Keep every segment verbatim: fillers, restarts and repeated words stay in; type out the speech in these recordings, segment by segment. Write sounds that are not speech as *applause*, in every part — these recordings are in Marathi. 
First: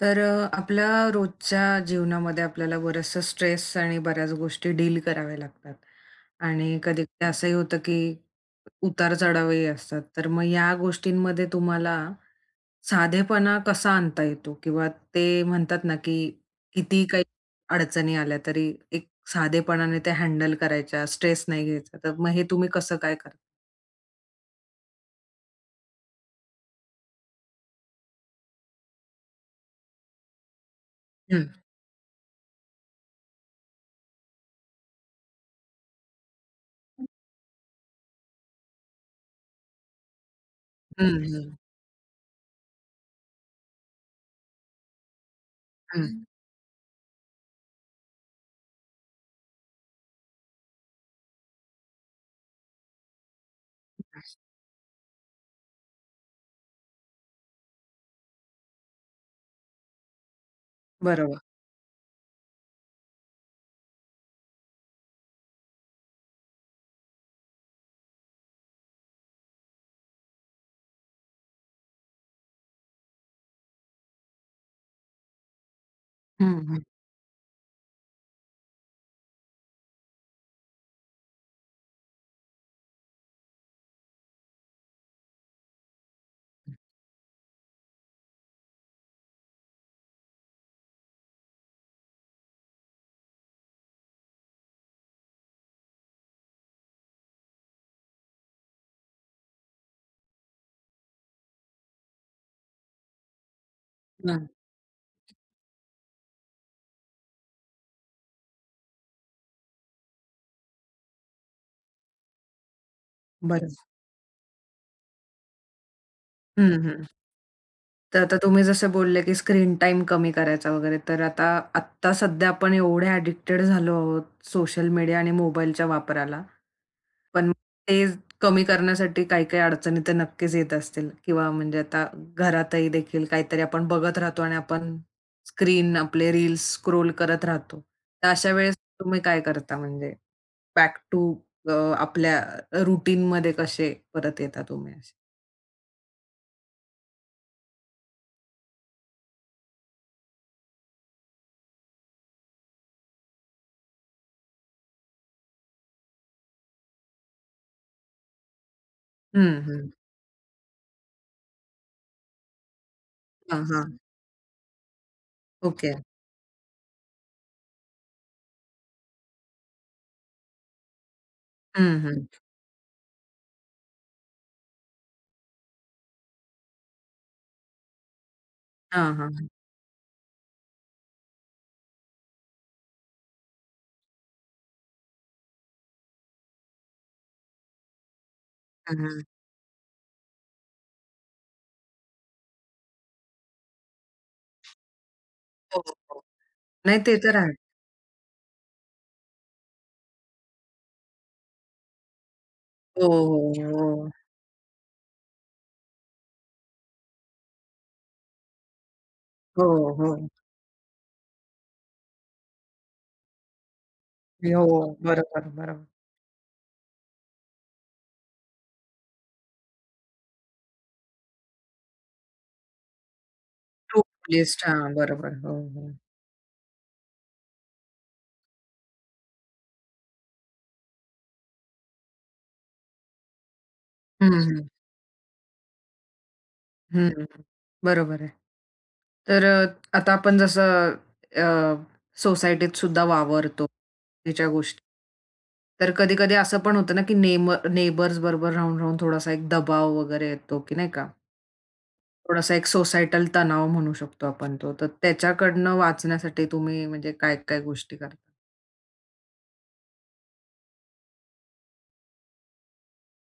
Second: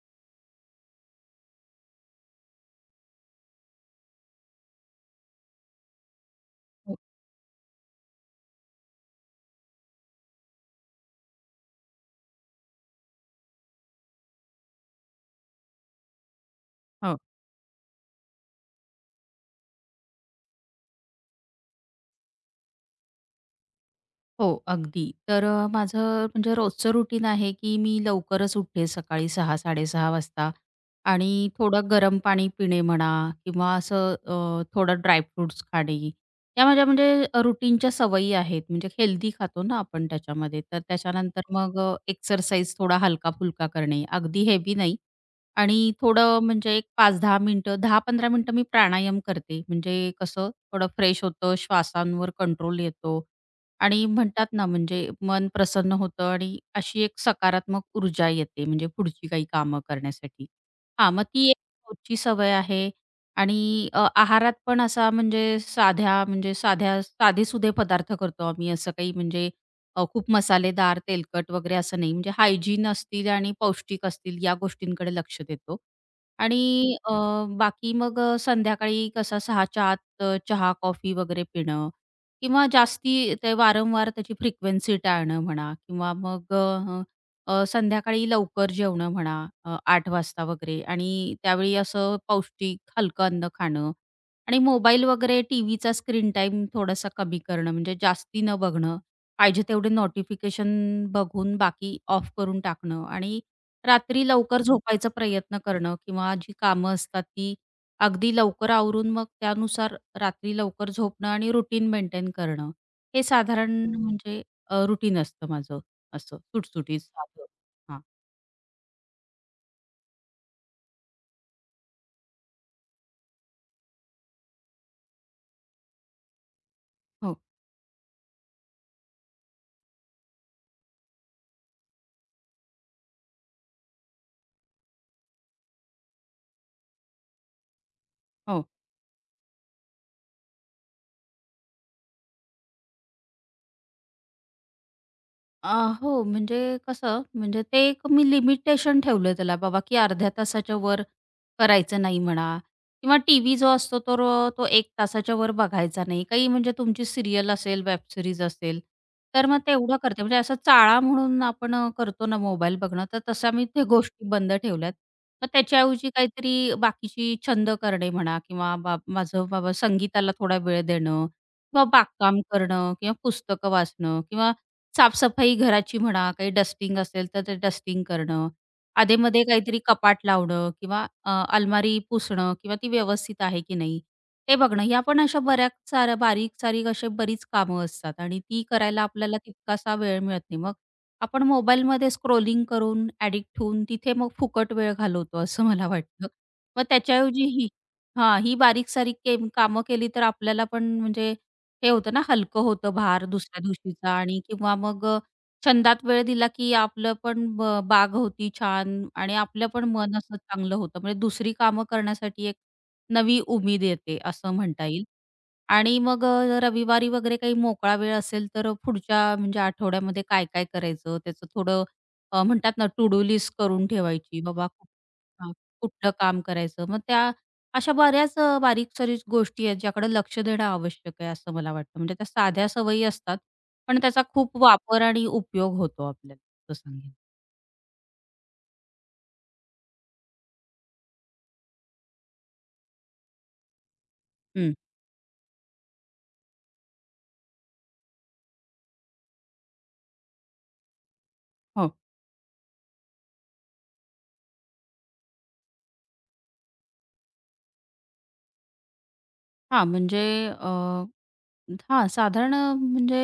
तर अ, आपल्या रोजच्या जीवनामध्ये आपल्याला बराचसा स्ट्रेस आणि बऱ्याच गोष्टी डील कराव्या लागतात. आणि हो, कधी-कधी असंही होतं की उतार-चढावही असतात. तर मग या गोष्टींमध्ये तुम्हाला साधेपणा कसा आणता येतो? किंवा ते म्हणतात ना की किती हो, काही अडचणी आल्या तरी एक साधेपणाने त्या हँडल करायच्या, स्ट्रेस नाही घ्यायचा. तर मग हे तुम्ही कसं काय करता? हो, अगदी. तर अ, माझं म्हणजे रोजचं रुटीन आहे, की मी लवकरच उठते सकाळी सहा-साडे सहा वाजता आणि हं, थोडं गरम पाणी पिणे म्हणा किंवा असं अ, थोडं ड्रायफ्रुट्स खाणे. या माझ्या म्हणजे अ, रुटीनच्या सवयी आहेत. म्हणजे हेल्दी खातो ना आपण त्याच्यामध्ये. तर हं, हं, हं. त्याच्यानंतर मग अ, एक्सरसाइज थोडा हलका-फुलका करणे, अगदी हेवी नाही आणि थोडं म्हणजे एक पाच ते दहा मिनिटं, दहा ते पंधरा मिनिटं मी प्राणायाम करते. म्हणजे कसं थोडं फ्रेश होतं, श्वासांवर कंट्रोल येतो आणि म्हणतात ना म्हणजे मन प्रसन्न होतं आणि अशी एक सकारात्मक ऊर्जा येते म्हणजे पुढची काही कामं करण्यासाठी. हां, मग बरोबर. ती एक रोजची सवय आहे आणि अ, आहारात पण असा म्हणजे साध्या म्हणजे साध्या साधेसुधे पदार्थ करतो आम्ही. असं काही म्हणजे अ, खूप मसालेदार, तेलकट वगैरे असं नाही. म्हणजे हायजीन असतील आणि पौष्टिक असतील या गोष्टींकडे लक्ष देतो. हं, आणि हं. अ, बाकी मग अ, संध्याकाळी कसा 6च्या आत अ, चहा, कॉफी वगैरे पिणं किंवा जास्ती ते वारंवार त्याची फ्रिक्वेन्सी टाळणं म्हणा किंवा मग अ, अ, संध्याकाळी लवकर जेवणं म्हणा अ, आठ वाजता वगैरे आणि त्यावेळी असं पौष्टिक हलकं अन्न खाणं आणि मोबाईल वगैरे टीव्हीचा स्क्रीन टाईम थोडासा कमी करणं म्हणजे जास्ती न बघणं. पाहिजे तेवढे नोटिफिकेशन बघून बाकी ऑफ करून टाकणं आणि रात्री हं. लवकर झोपायचा प्रयत्न करणं किंवा जी कामं असतात ती अगदी लवकर आवरून मग त्यानुसार रात्री लवकर झोपणं आणि रुटीन मेंटेन करणं. हे साधारण बरोबर. हं. म्हणजे अ, रुटीन असतं माझं असं हं, सुटसुटीत हं. साधं. हां. तर आता तुम्ही जसे बोलले, की स्क्रीन टाइम कमी करायचा वगैरे. तर आता आत्ता सध्या आपण एवढे ॲडिक्टेड झालो आहोत सोशल मीडिया आणि मोबाईलच्या वापराला. हो, पण ते कमी करण्यासाठी काही-काही अडचणी तर नक्कीच येत असतील किंवा म्हणजे आता घरातही देखील काहीतरी आपण बघत राहतो आणि आपण स्क्रीन आपले रील्स स्क्रोल करत राहतो. तर अशा हो. वेळेस तुम्ही काय करता म्हणजे बॅक टू अ, आपल्या रूटीनमध्ये कसे परत येता तुम्ही असे? अ, हो, म्हणजे कसं म्हणजे ते एक मी लिमिटेशन ठेवलं त्याला बाबा, की अर्ध्या तासाच्या वर करायचं नाही म्हणा किंवा टीव्ही जो असतो तो अ, तो एक तासाच्या वर बघायचा नाही. काही म्हणजे तुमची सिरियल असेल, वेब सीरीज असेल, तर हं, मग हं. तेवढं करते. म्हणजे असा चाळा म्हणून आपण अ, करतो ना मोबाईल बघणं, तर तशा हां, मी त्या हां. गोष्टी बंद ठेवल्यात. मग ओके. त्याच्याऐवजी काहीतरी बाकीची छंद करणे म्हणा किंवा बा माझं बाबा संगीताला थोडा वेळ देणं किंवा हं, हं. बागकाम करणं किंवा पुस्तकं वाचणं किंवा साफसफाई घराची म्हणा, काही डस्टिंग असेल तर ते डस्टिंग करणं, हां, अधेमध्ये हां. काहीतरी कपाट लावणं किंवा अ, अलमारी पुसणं किंवा ती व्यवस्थित आहे की नाही ते बघणं. ह्या पण अशा बऱ्याच साऱ्या बारीक-सारीक अशी बरीच कामं असतात आणि ती हां, करायला हां. आपल्याला तितकासा वेळ मिळत नाही. मग आपण मोबाईलमध्ये स्क्रोलिंग करून ॲडिक्ट होऊन तिथे मग फुकट वेळ घालवतो असं हो, मला हो. वाटतं. मग नाही ते तर त्याच्याऐवजी आहे. ही हां, ही बारीक-सारीक केम कामं केली तर आपल्याला पण म्हणजे हे होतं ना, हलकं होतं हो, भार हो, दुसऱ्या हो. दिवशीचा आणि किंवा मग अ, छंदात वेळ दिला, की आपलं पण ब बाग होती छान आणि आपलं हो, पण हो. मन असं चांगलं होतं. म्हणजे दुसरी कामं करण्यासाठी एक नवी उमेद येते, असं म्हणता हो, येईल. बरोबर, बरोबर. आणि मग अ, रविवारी वगैरे काही मोकळा वेळ असेल तर पुढच्या म्हणजे आठवड्यामध्ये काय काय करायचं त्याचं थोडं अ, म्हणतात ना टू डू लिस्ट करून टू डू ठेवायची लिस्ट बाबा कु- हां, बरोबर. हा, हो, हो. कुठलं काम करायचं मग त्या अशा बऱ्याच अ, बारीक सारीक गोष्टी आहेत ज्याकडे लक्ष देणं आवश्यक आहे असं मला वाटतं म्हणजे त्या साध्या सवयी असतात पण त्याचा हं, खूप हं. वापर आणि उपयोग होतो आपल्याला असं हं, सांगेन हं. बरोबर आहे. तर अ, आता आपण जसं अ, सोसायटीत सुद्धा वावरतो त्याच्या हं. गोष्टी. तर कधी-कधी असं पण होतं ना, की नेम नेबर्स बरोबर राहून-राहून थोडासा एक दबाव वगैरे येतो, की नाही का? हो थोडासा एक सोसायटल तणाव म्हणू शकतो आपण तो. तर त्याच्याकडनं वाचण्यासाठी तुम्ही म्हणजे काय-काय गोष्टी करता? हा म्हणजे हा, साधारण अ, म्हणजे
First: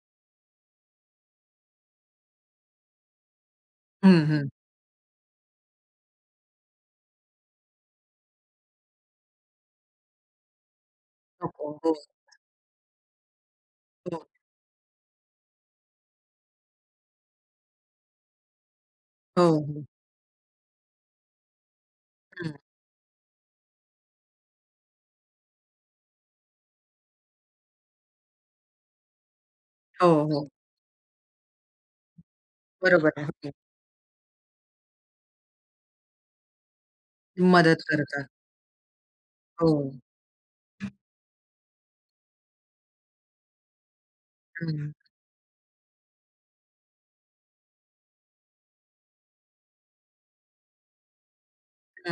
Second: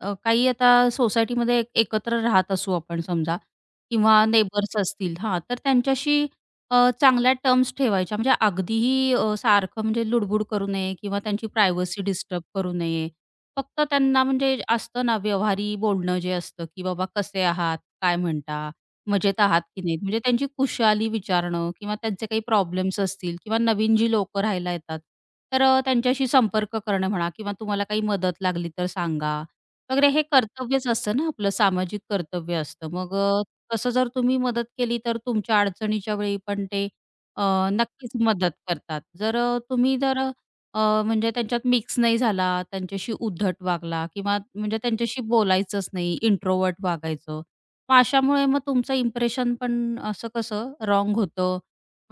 अ, काही आता सोसायटीमध्ये एक- एकत्र राहत असू आपण समजा किंवा हं, हं. नेबर्स असतील हां, तर त्यांच्याशी अ, चांगल्या टर्म्स ठेवायच्या म्हणजे अगदीही अ, सारखं म्हणजे लुडबुड करू नये किंवा त्यांची नको. हो, प्रायव्हसी डिस्टर्ब करू नये. फक्त त्यांना हो. म्हणजे असतं ना व्यवहारी बोलणं जे असतं, की "बाबा कसे आहात? काय म्हणता? मजेत हो, आहात की हो. नाहीत?" म्हणजे त्यांची कुशाली विचारणं किंवा त्यांचे काही हं. प्रॉब्लेम्स असतील किंवा नवीन जी लोकं राहायला येतात, तर अ, त्यांच्याशी संपर्क करणं म्हणा किंवा तुम्हाला काही मदत लागली तर सांगा हो, वगैरे हे हो. कर्तव्यच असतं ना आपलं सामाजिक कर्तव्य असतं. बरोबर मग आहे. अ, हो. तसं जर तुम्ही मदत केली तर तुमच्या अडचणीच्या वेळी पण ते अ, मदत नक्कीच करतात. मदत करतात. जर अ, हो. तुम्ही जर अ, म्हणजे त्यांच्यात मिक्स नाही झाला, त्यांच्याशी उद्धट वागला किंवा म्हणजे हं. त्यांच्याशी बोलायचंच नाही, इंट्रोव्हर्ट वागायचं मग अशामुळे मग तुमचं इम्प्रेशन पण असं कसं रॉन्ग होतं.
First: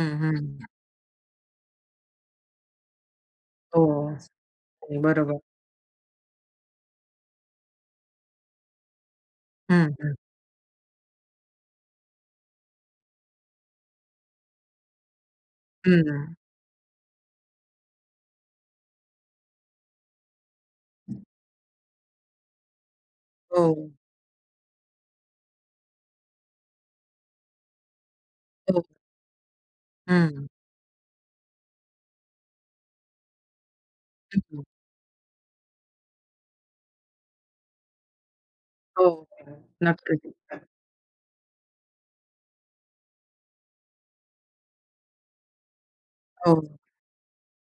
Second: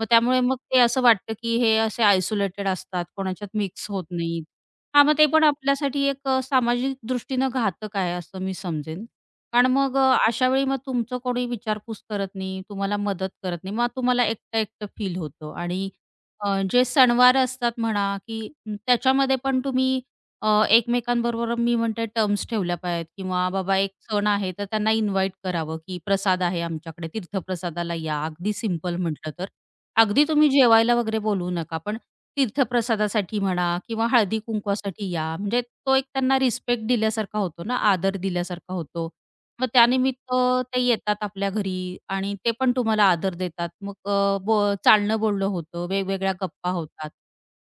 मग त्यामुळे मग हं. ते असं वाटतं, की हे असे आयसोलेटेड असतात, कोणाच्यात हो. मिक्स होत नाहीत. हे हां, मग ते बरोबर. पण आपल्यासाठी एक अ, सामाजिक दृष्टीनं घातक आहे असं मी समजेन. कारण हं, मग अ, हं. अशा वेळी मग तुमचं कोणी विचारपूस करत नाही, तुम्हाला मदत करत नाही. मग तुम्हाला एकटं-एकटं फील होतं आणि हं. अ, जे सणवार असतात म्हणा, की त्याच्यामध्ये पण तुम्ही अ, एकमेकांबरोबर मी म्हणते टर्म्स ठेवल्या पाहिजेत किंवा हो. बाबा एक सण आहे तर त्यांना इन्व्हाइट करावं, की प्रसाद आहे आमच्याकडे तीर्थप्रसादाला या. अगदी हो. सिंपल म्हटलं तर. अगदी हं. तुम्ही जेवायला वगैरे बोलवू नका, पण तीर्थप्रसादासाठी म्हणा किंवा हं. हळदी-कुंकवासाठी या. म्हणजे तो एक त्यांना रिस्पेक्ट दिल्यासारखा होतो ना, आदर दिल्यासारखा हो. होतो. मग नक्कीच. त्यानिमित्त ते येतात आपल्या घरी आणि ते पण तुम्हाला आदर देतात. मग अ, बो चालणं-बोलणं होतं, वेगवेगळ्या हो. गप्पा होतात.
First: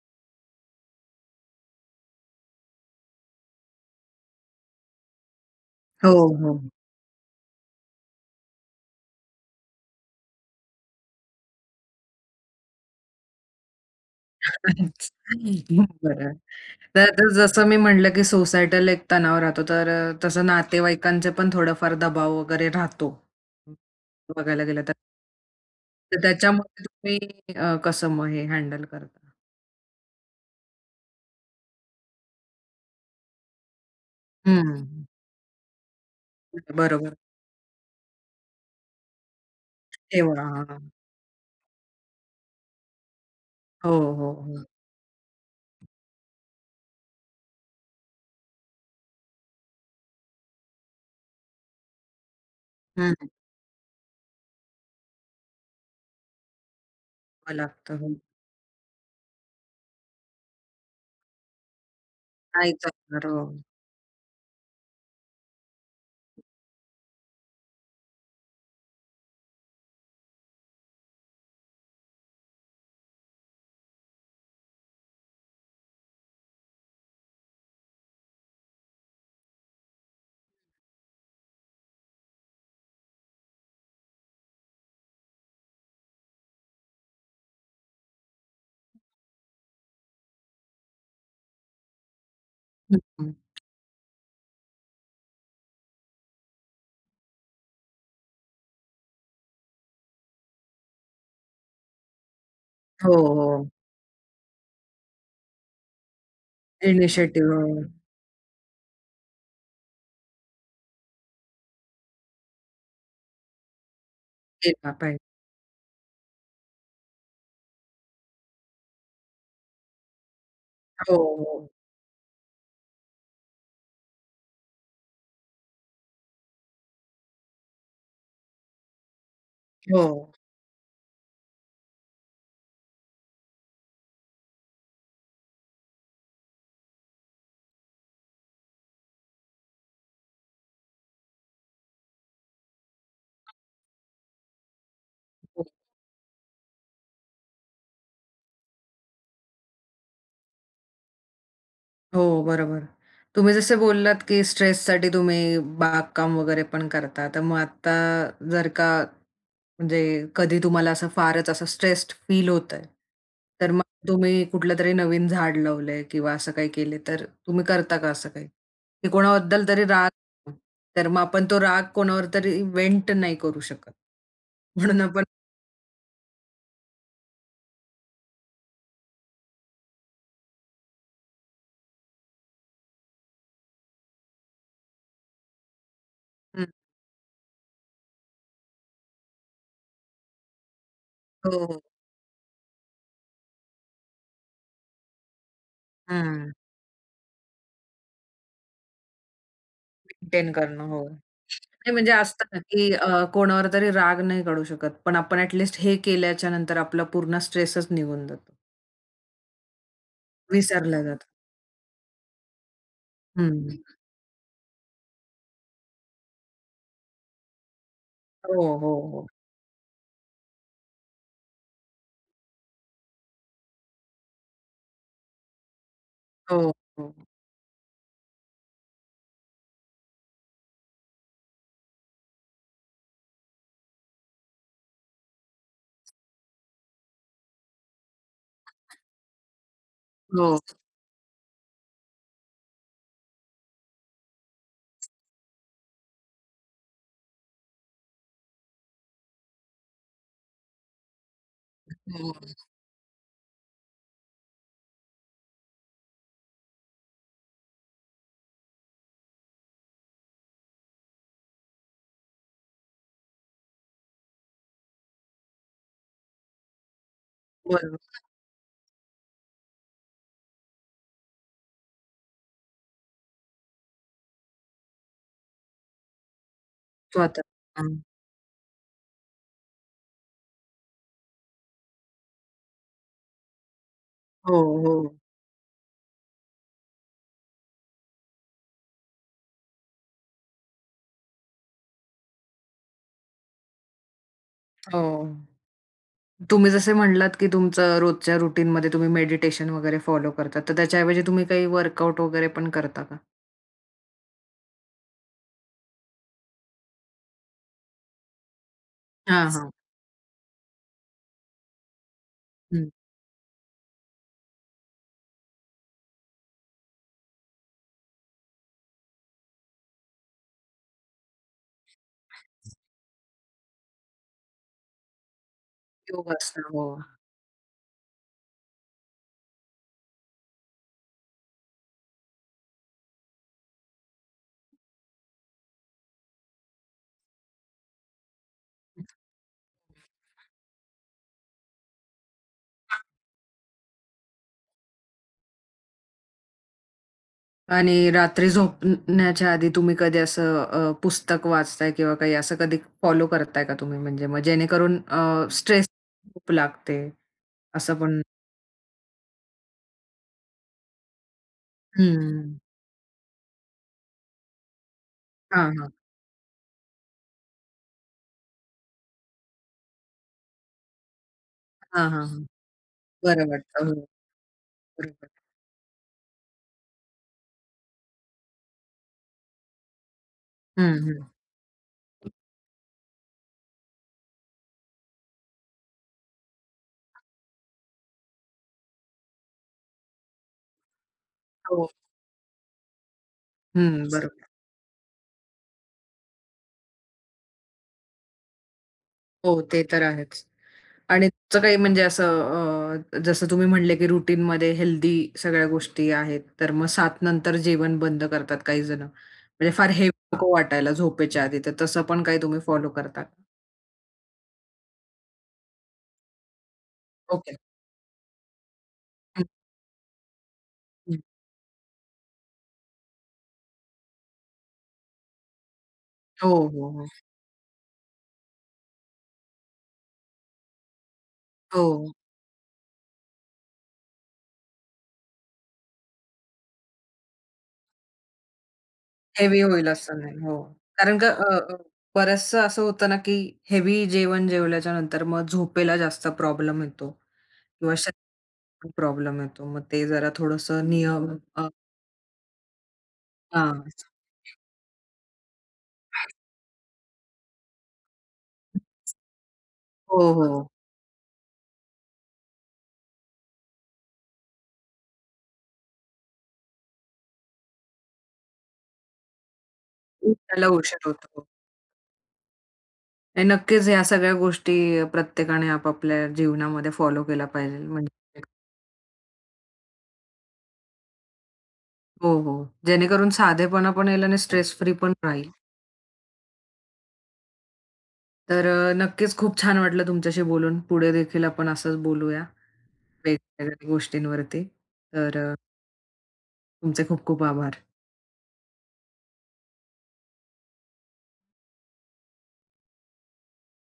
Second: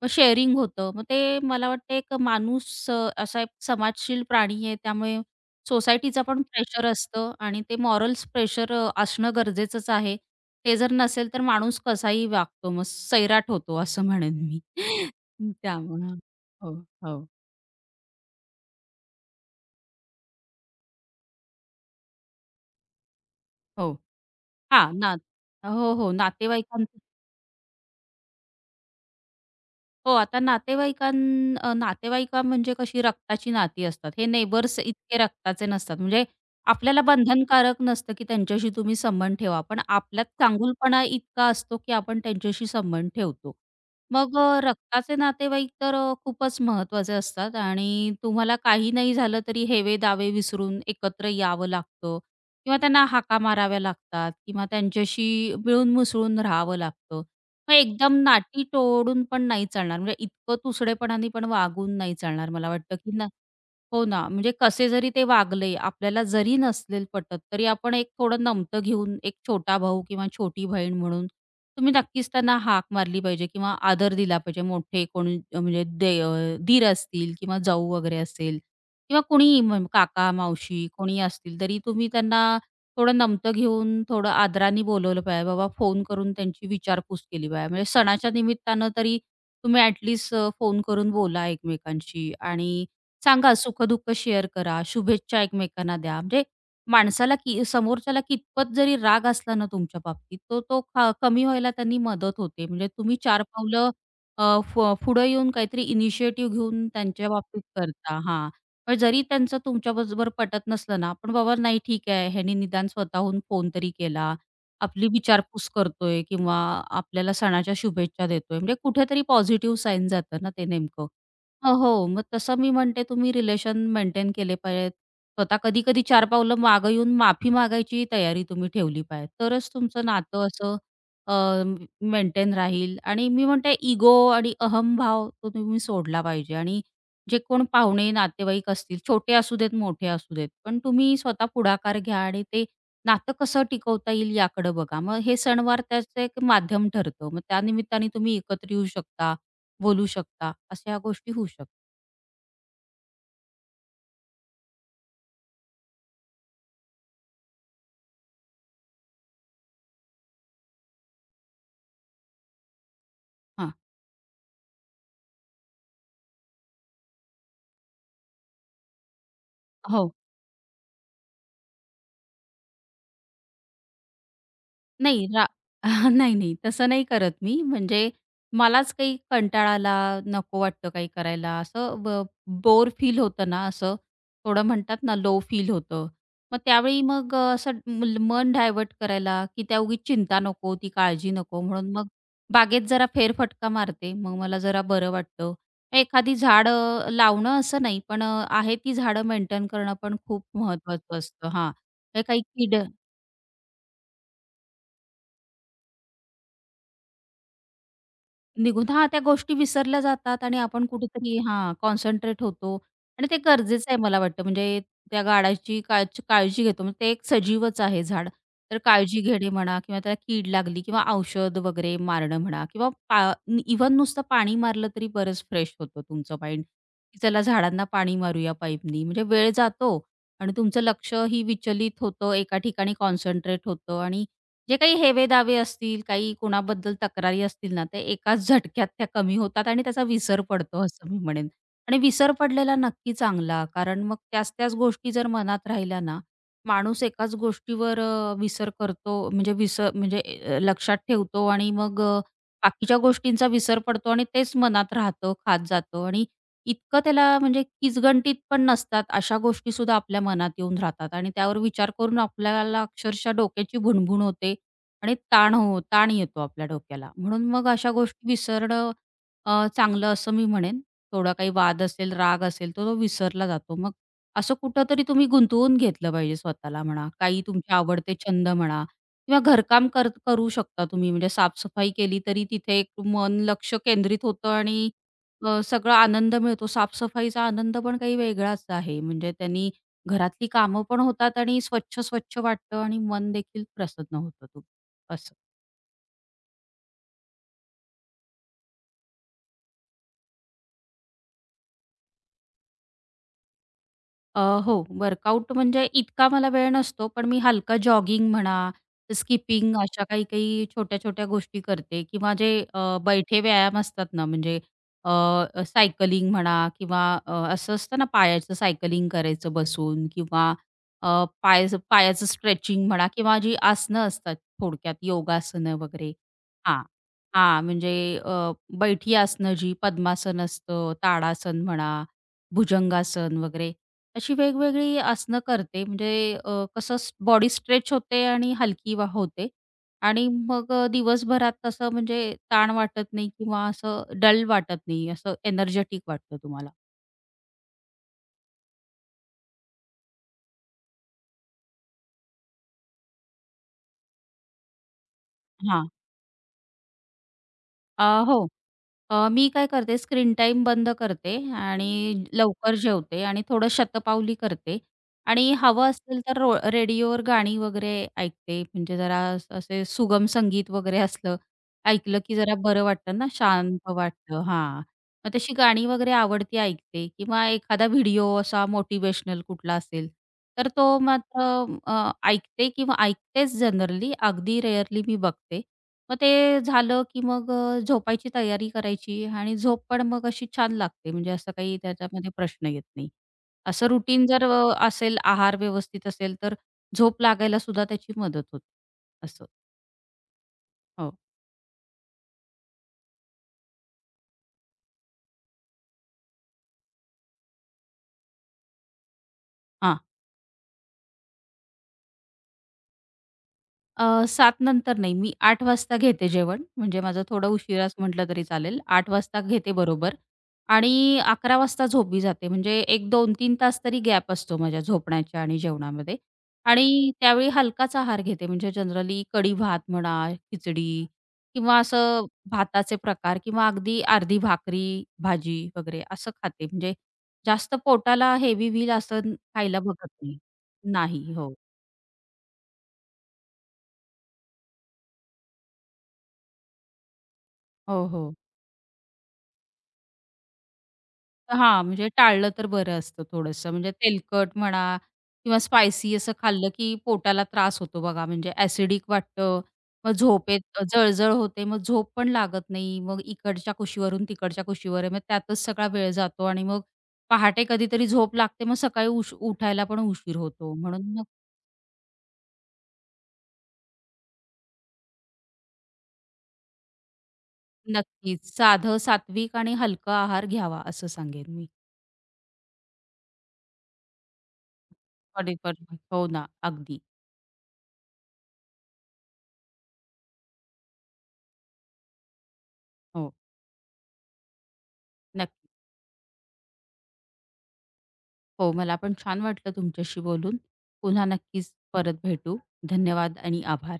मग शेअरिंग होतं. मग ते मला वाटतं एक माणूस अ, असा एक समाजशील प्राणी आहे. त्यामुळे हो, सोसायटीचा पण हो. प्रेशर असतं आणि ते मॉरल्स प्रेशर अ, असणं गरजेचंच आहे. ते जर नसेल तर माणूस कसाही वागतो. मग सैराट होतो असं म्हणेन मी. *laughs* *laughs* त्यामुळं बरं. हो, तर हो, आता जसं मी म्हटलं, की सोसायटल एक तणाव राहतो, तर अ, तसं नातेवाईकांचे पण थोडाफार दबाव वगैरे राहतो, हो. बघायला गेलं तर. हां, ना हो, हो. तर त्याच्यामध्ये नातेवाईकांचं तुम्ही अ, कसं मग हे हँडल करता? हो, आता नातेवाईकां अ, नातेवाईका म्हणजे कशी रक्ताची नाती असतात. हे नेबर्स हं. इतके रक्ताचे नसतात. म्हणजे आपल्याला बरोबर. बंधनकारक नसतं, की त्यांच्याशी तुम्ही संबंध ठेवा. पण आपल्यात ठेवा. हां. चांगुलपणा इतका असतो, की आपण त्यांच्याशी संबंध ठेवतो. हो, हो, मग अ, हो. रक्ताचे नातेवाईक तर अ, खूपच महत्त्वाचे असतात आणि तुम्हाला काही नाही झालं तरी हेवे-दावे विसरून एकत्र यावं लागतं किंवा त्यांना हं. हाका माराव्या लागतात किंवा त्यांच्याशी मिळून मिसळून राहावं लागतं. ठेवावं मग लागतं. हो. एकदम नाटी तोडून पण नाही चालणार. म्हणजे इतकं तुसडेपणाने पण वागून नाही चालणार. मला नाही वाटतं की चालणार. ना हो. हो ना, म्हणजे कसे जरी ते वागले, आपल्याला जरी नसलेल पटत, तरी आपण एक थोडं नमतं घेऊन एक छोटा भाऊ किंवा छोटी बहीण म्हणून तुम्ही नक्कीच त्यांना हाक मारली पाहिजे किंवा आदर दिला पाहिजे. मोठे कोणी अ, म्हणजे दे अ, दीर असतील किंवा जाऊ वगैरे असेल किंवा कोणीही, म काका, मावशी कोणी असतील, तरी तुम्ही त्यांना थोडं नमतं घेऊन, थोडं आदराने बोलवलं पाहिजे. बाबा फोन करून त्यांची विचारपूस केली पाहिजे. म्हणजे सणाच्या निमित्तानं तरी तुम्ही ॲट फोन करून बोला एकमेकांशी आणि हं, हं. सांगा सुख-दुःख शेअर करा, शुभेच्छा एकमेकांना द्या. म्हणजे माणसाला की समोरच्याला कितपत जरी राग असला ना तुमच्या बाबतीत, तो तो ख कमी व्हायला त्यांनी मदत होते. म्हणजे हो, तुम्ही चार हो. पावलं अ, फ पुढे येऊन काहीतरी इनिशिएटिव्ह घेऊन त्यांच्या बाबतीत इनिशिएटिव्ह करता. हां. पण जरी त्यांचं तुमच्याबरोबर पटत नसलं ना, आपण बाबा नाही ठीक आहे, ह्यानी निदान स्वतःहून फोन तरी केला, केला आपली पाहिजे. विचारपूस करतोय किंवा आपल्याला सणाच्या शुभेच्छा देतोय. म्हणजे कुठेतरी पॉझिटिव्ह साईन जातं ना ते नेमकं. हो, हो. हो, हो. मग तसं मी म्हणते तुम्ही रिलेशन मेंटेन केले पाहिजेत. स्वतः कधी-कधी चार पावलं मागं येऊन माफी मागायची तयारी तुम्ही ठेवली पाहिजे. तरच तुमचं हो. नातं असं मेंटेन राहील आणि मी म्हणते इगो आणि अहंभाव तो तुम्ही सोडला पाहिजे आणि जे कोण पाहुणे, नातेवाईक असतील, छोटे असू देत, मोठे असू देत, पण तुम्ही स्वतः पुढाकार घ्या आणि ते नातं कसं टिकवता येईल याकडे बघा. मग हे सणवार त्याचं एक माध्यम ठरतं. मग त्यानिमित्ताने तुम्ही एकत्र येऊ शकता, बोलू शकता, अशा ह्या गोष्टी होऊ शकतात. हो, बरोबर. तुम्ही जसे बोललात, की स्ट्रेससाठी तुम्ही बागकाम वगैरे पण करता. तर मग आता जर का म्हणजे कधी तुम्हाला असं फारच असं स्ट्रेस्ड फील होतंय, तर हां. मग तुम्ही कुठलं तरी नवीन झाड लावलंय किंवा असं काही केले, तर तुम्ही करता का असं काही? की कोणाबद्दल तरी राग हो. तर मग आपण तो राग कोणावर तरी व्हेंट नाही करू शकत. म्हणून आपण नाही रा *laughs* नाही, नाही. तसं नाही करत मी. म्हणजे मलाच काही कंटाळा आला, नको वाटतं काही करायला, असं ब बोर फील होतं ना, असं थोडं म्हणतात ना, लो फील होतं. मग हं. त्यावेळी मग अ, असं मुल मन डायव्हर्ट करायला, की त्या उगीच चिंता नको, ती काळजी हो, नको, हो. म्हणून मग बागेत जरा फेरफटका मारते. मग मला जरा बरं वाटतं. एखादी झाडं लावणं असं नाही, पण अ, आहे ती झाडं मेंटेन करणं पण खूप मेंटेन करणं. हो. महत्वाचं नाही असतं. हां. म्हणजे हे काही असतं ना, कीड की अ, कोणावर तरी राग नाही काढू शकत. पण आपण ॲट हे केल्याच्या नंतर आपला पूर्ण स्ट्रेसच निघून जातो. निघून हां, त्या गोष्टी विसरल्या जातात आणि आपण विसरला जातो. कुठेतरी हां, कॉन्सन्ट्रेट होतो आणि ते हं. गरजेचं आहे मला वाटतं. म्हणजे त्या गाडाची काळच काळजी घेतो. म्हणजे ते एक सजीवच आहे झाड. हो, तर हो, काळजी हो. घेणे म्हणा किंवा त्याला कीड लागली किंवा औषध वगैरे मारणं म्हणा किंवा पा इव्हन नुसतं पाणी मारलं तरी बरंच फ्रेश होतं तुमचं हो, माइंड, हो. की चला झाडांना पाणी मारूया पाईपनी. म्हणजे वेळ जातो आणि तुमचं लक्ष ही विचलित होतं, एका ठिकाणी कॉन्सन्ट्रेट होतं आणि जे काही हेवे दावे असतील, काही कोणाबद्दल तक्रारी असतील ना, ते एकाच झटक्यात त्या कमी होतात आणि त्याचा विसर हो, पडतो असं मी म्हणेन. आणि विसर पडलेला नक्की चांगला, कारण मग त्याच-त्याच गोष्टी जर मनात राहिल्या ना, माणूस एकाच गोष्टीवर अ, विसर करतो म्हणजे विसर म्हणजे अ, लक्षात ठेवतो आणि मग अ, हो. बाकीच्या गोष्टींचा विसर पडतो आणि तेच मनात राहतं, खात जातं आणि इतकं त्याला म्हणजे किचगंटीत पण नसतात अशा गोष्टीसुद्धा आपल्या मनात येऊन राहतात आणि त्यावर विचार करून आपल्याला अक्षरशः डोक्याची भुणभुण होते आणि ताण हो ताण येतो आपल्या डोक्याला. म्हणून मग अशा बरोबर. गोष्टी विसरणं अ, चांगलं असं मी म्हणेन. थोडा काही वाद असेल, राग असेल, तर तो विसरला जातो. मग असं कुठेतरी तुम्ही गुंतवून घेतलं पाहिजे स्वतःला म्हणा, काही स्वतः. तुमचे हं. आवडते छंद म्हणा किंवा घरकाम कर करू शकता तुम्ही. म्हणजे साफ केली तरी तिथे एक मन लक्ष केंद्रित होतं हो, आणि हो, अ, सगळा आनंद मिळतो. साफ आनंद पण काही वेगळाच आहे. म्हणजे त्यांनी घरातली कामं पण होतात आणि स्वच्छ-स्वच्छ वाटतं आणि मन देखील प्रसन्न होतं हो. असं. तुम्ही जसे म्हणालात, की तुमचं रोजच्या रुटीनमध्ये तुम्ही मेडिटेशन वगैरे फॉलो करता. तर त्याच्याऐवजी तुम्ही काही वर्कआउट वगैरे पण करता का? अ, हो, वर्कआउट म्हणजे इतका मला वेळ नसतो, पण मी हलका जॉगिंग म्हणा, हां, हां. स्किपिंग अशा काही-काही छोट्या-छोट्या गोष्टी करते किंवा जे हं. अ, बैठे व्यायाम असतात ना, म्हणजे अ, सायकलिंग म्हणा किंवा अ, असं असतं ना पायाचं सायकलिंग करायचं बसून किंवा अ, पायाचं पायाचं स्ट्रेचिंग म्हणा किंवा जी आसनं असतात थोडक्यात योगासनं वगैरे. योग असतं. हां. हो. हां, म्हणजे अ, बैठी आसनं जी पद्मासन असतं, ताडासन म्हणा, भुजंगासन वगैरे अशी वेगवेगळी आसनं करते म्हणजे अ, कसं स बॉडी स्ट्रेच होते आणि हलकी वा होते आणि मग अ, दिवसभरात तसं म्हणजे ताण वाटत नाही किंवा असं डल वाटत नाही, असं एनर्जेटिक वाटतं तुम्हाला. आणि रात्री झोपण्याच्या आधी तुम्ही कधी असं अ, पुस्तक वाचताय किंवा काही असं कधी फॉलो करताय का तुम्ही? म्हणजे मग जेणेकरून अ, स्ट्रेस हां. खूप लागते असं अ, पण हो. अ, मी काय करते स्क्रीन टाईम बंद करते आणि हं. लवकर जेवते आणि थोडं शतपावली करते आणि हां, हवं हां. असेल तर रो रेडिओवर गाणी वगैरे ऐकते. म्हणजे जरा असं असे सुगम संगीत वगैरे असलं हां, ऐकलं हां, की हां. जरा बरं वाटतं ना, बरं वाटतं. शांत हो, वाटतं. हां. बरोबर. मग तशी गाणी वगैरे आवडती ऐकते किंवा एखादा व्हिडिओ असा मोटिव्हेशनल कुठला असेल, तर तो हं, हं. मात्र अ, ऐकते किंवा ऐकतेच जनरली. अगदी रेअरली मी बघते. मग ते झालं, की मग अ, झोपायची तयारी करायची आणि झोप पण मग अशी छान लागते म्हणजे असं काही हो. त्याच्यामध्ये प्रश्न येत नाही. असं हं, रुटीन जर बरोबर. अ, असेल, आहार व्यवस्थित असेल, तर झोप लागायला सुद्धा त्याची मदत होते. असं. हो, ते तर आहेच. हो. आणि तुमचं काही म्हणजे असं अ, जसं तुम्ही म्हणले, की रुटीनमध्ये हेल्दी सगळ्या गोष्टी आहेत. तर मग सात नंतर जेवण बंद करतात काही जण. म्हणजे फार हां. हेवी नको वाटायला झोपेच्या आधी. तर तसं पण काही तुम्ही फॉलो करता का? अ, सात नंतर नाही, मी आठ वाजता घेते जेवण म्हणजे माझं थोडं ओके. उशिराच म्हटलं तरी चालेल. आठ वाजता हं, घेते बरोबर. आणि हं. अकरा वाजता झोपी जाते. म्हणजे एक दोन ते तीन तास तरी गॅप असतो माझ्या झोपण्याच्या आणि जेवणामध्ये. हो, हो, हो. आणि त्यावेळी हलकाच आहार घेते. म्हणजे जनरली कडी भात म्हणा, खिचडी किंवा हो. असं भाताचे प्रकार किंवा अगदी अर्धी भाकरी, भाजी वगैरे असं खाते. म्हणजे जास्त पोटाला हेवी व्हील असं हेवी खायला होईल बघत असं नाही. नाही. हो. कारण का नाही. अ, हो. अ, बऱ्याचसं असं होतं ना, की हेवी जेवण जेवल्याच्या नंतर मग झोपेला जास्त प्रॉब्लेम येतो किंवा हो, हो. शरीराला प्रॉब्लेम येतो. मग ते जरा थोडंसं नियम अ, हां, म्हणजे टाळलं तर बरं असतं थोडंसं. हां. म्हणजे तेलकट म्हणा किंवा स्पायसी असं खाल्लं, की पोटाला त्रास होतो बघा. म्हणजे ॲसिडिक वाटतं, मग हो, झोपेत हो. अ, जळजळ होते, मग झोप पण लागत नाही. मग इकडच्या कुशीवरून तिकडच्या कुशीवर आहे. मग त्यातच सगळा वेळ जातो आणि मग पहाटे कधीतरी झोप लागते, मग सकाळी उश उठायला पण उशीर उठायला होतो. उशीर म्हणून मग होतो. आणि नक्कीच ह्या सगळ्या गोष्टी प्रत्येकाने आपापल्या जीवनामध्ये फॉलो केला पाहिजे. म्हणजे नक्कीच साधं, सात्विक आणि हलका आहार घ्यावा असं सांगेन मी. हो, हो. जेणेकरून साधेपणा पण येईल आणि स्ट्रेस फ्री पण राहील. पॉलिफर हो ना, अगदी. तर अ, नक्कीच खूप छान वाटलं तुमच्याशी बोलून. पुढे देखील आपण असंच बोलूया हो, वेगवेगळ्या गोष्टींवरती. तर अ, नक्की. तुमचे खूप खूप आभार. हो, मला पण छान वाटलं तुमच्याशी बोलून. पुन्हा नक्कीच परत भेटू. धन्यवाद आणि आभार.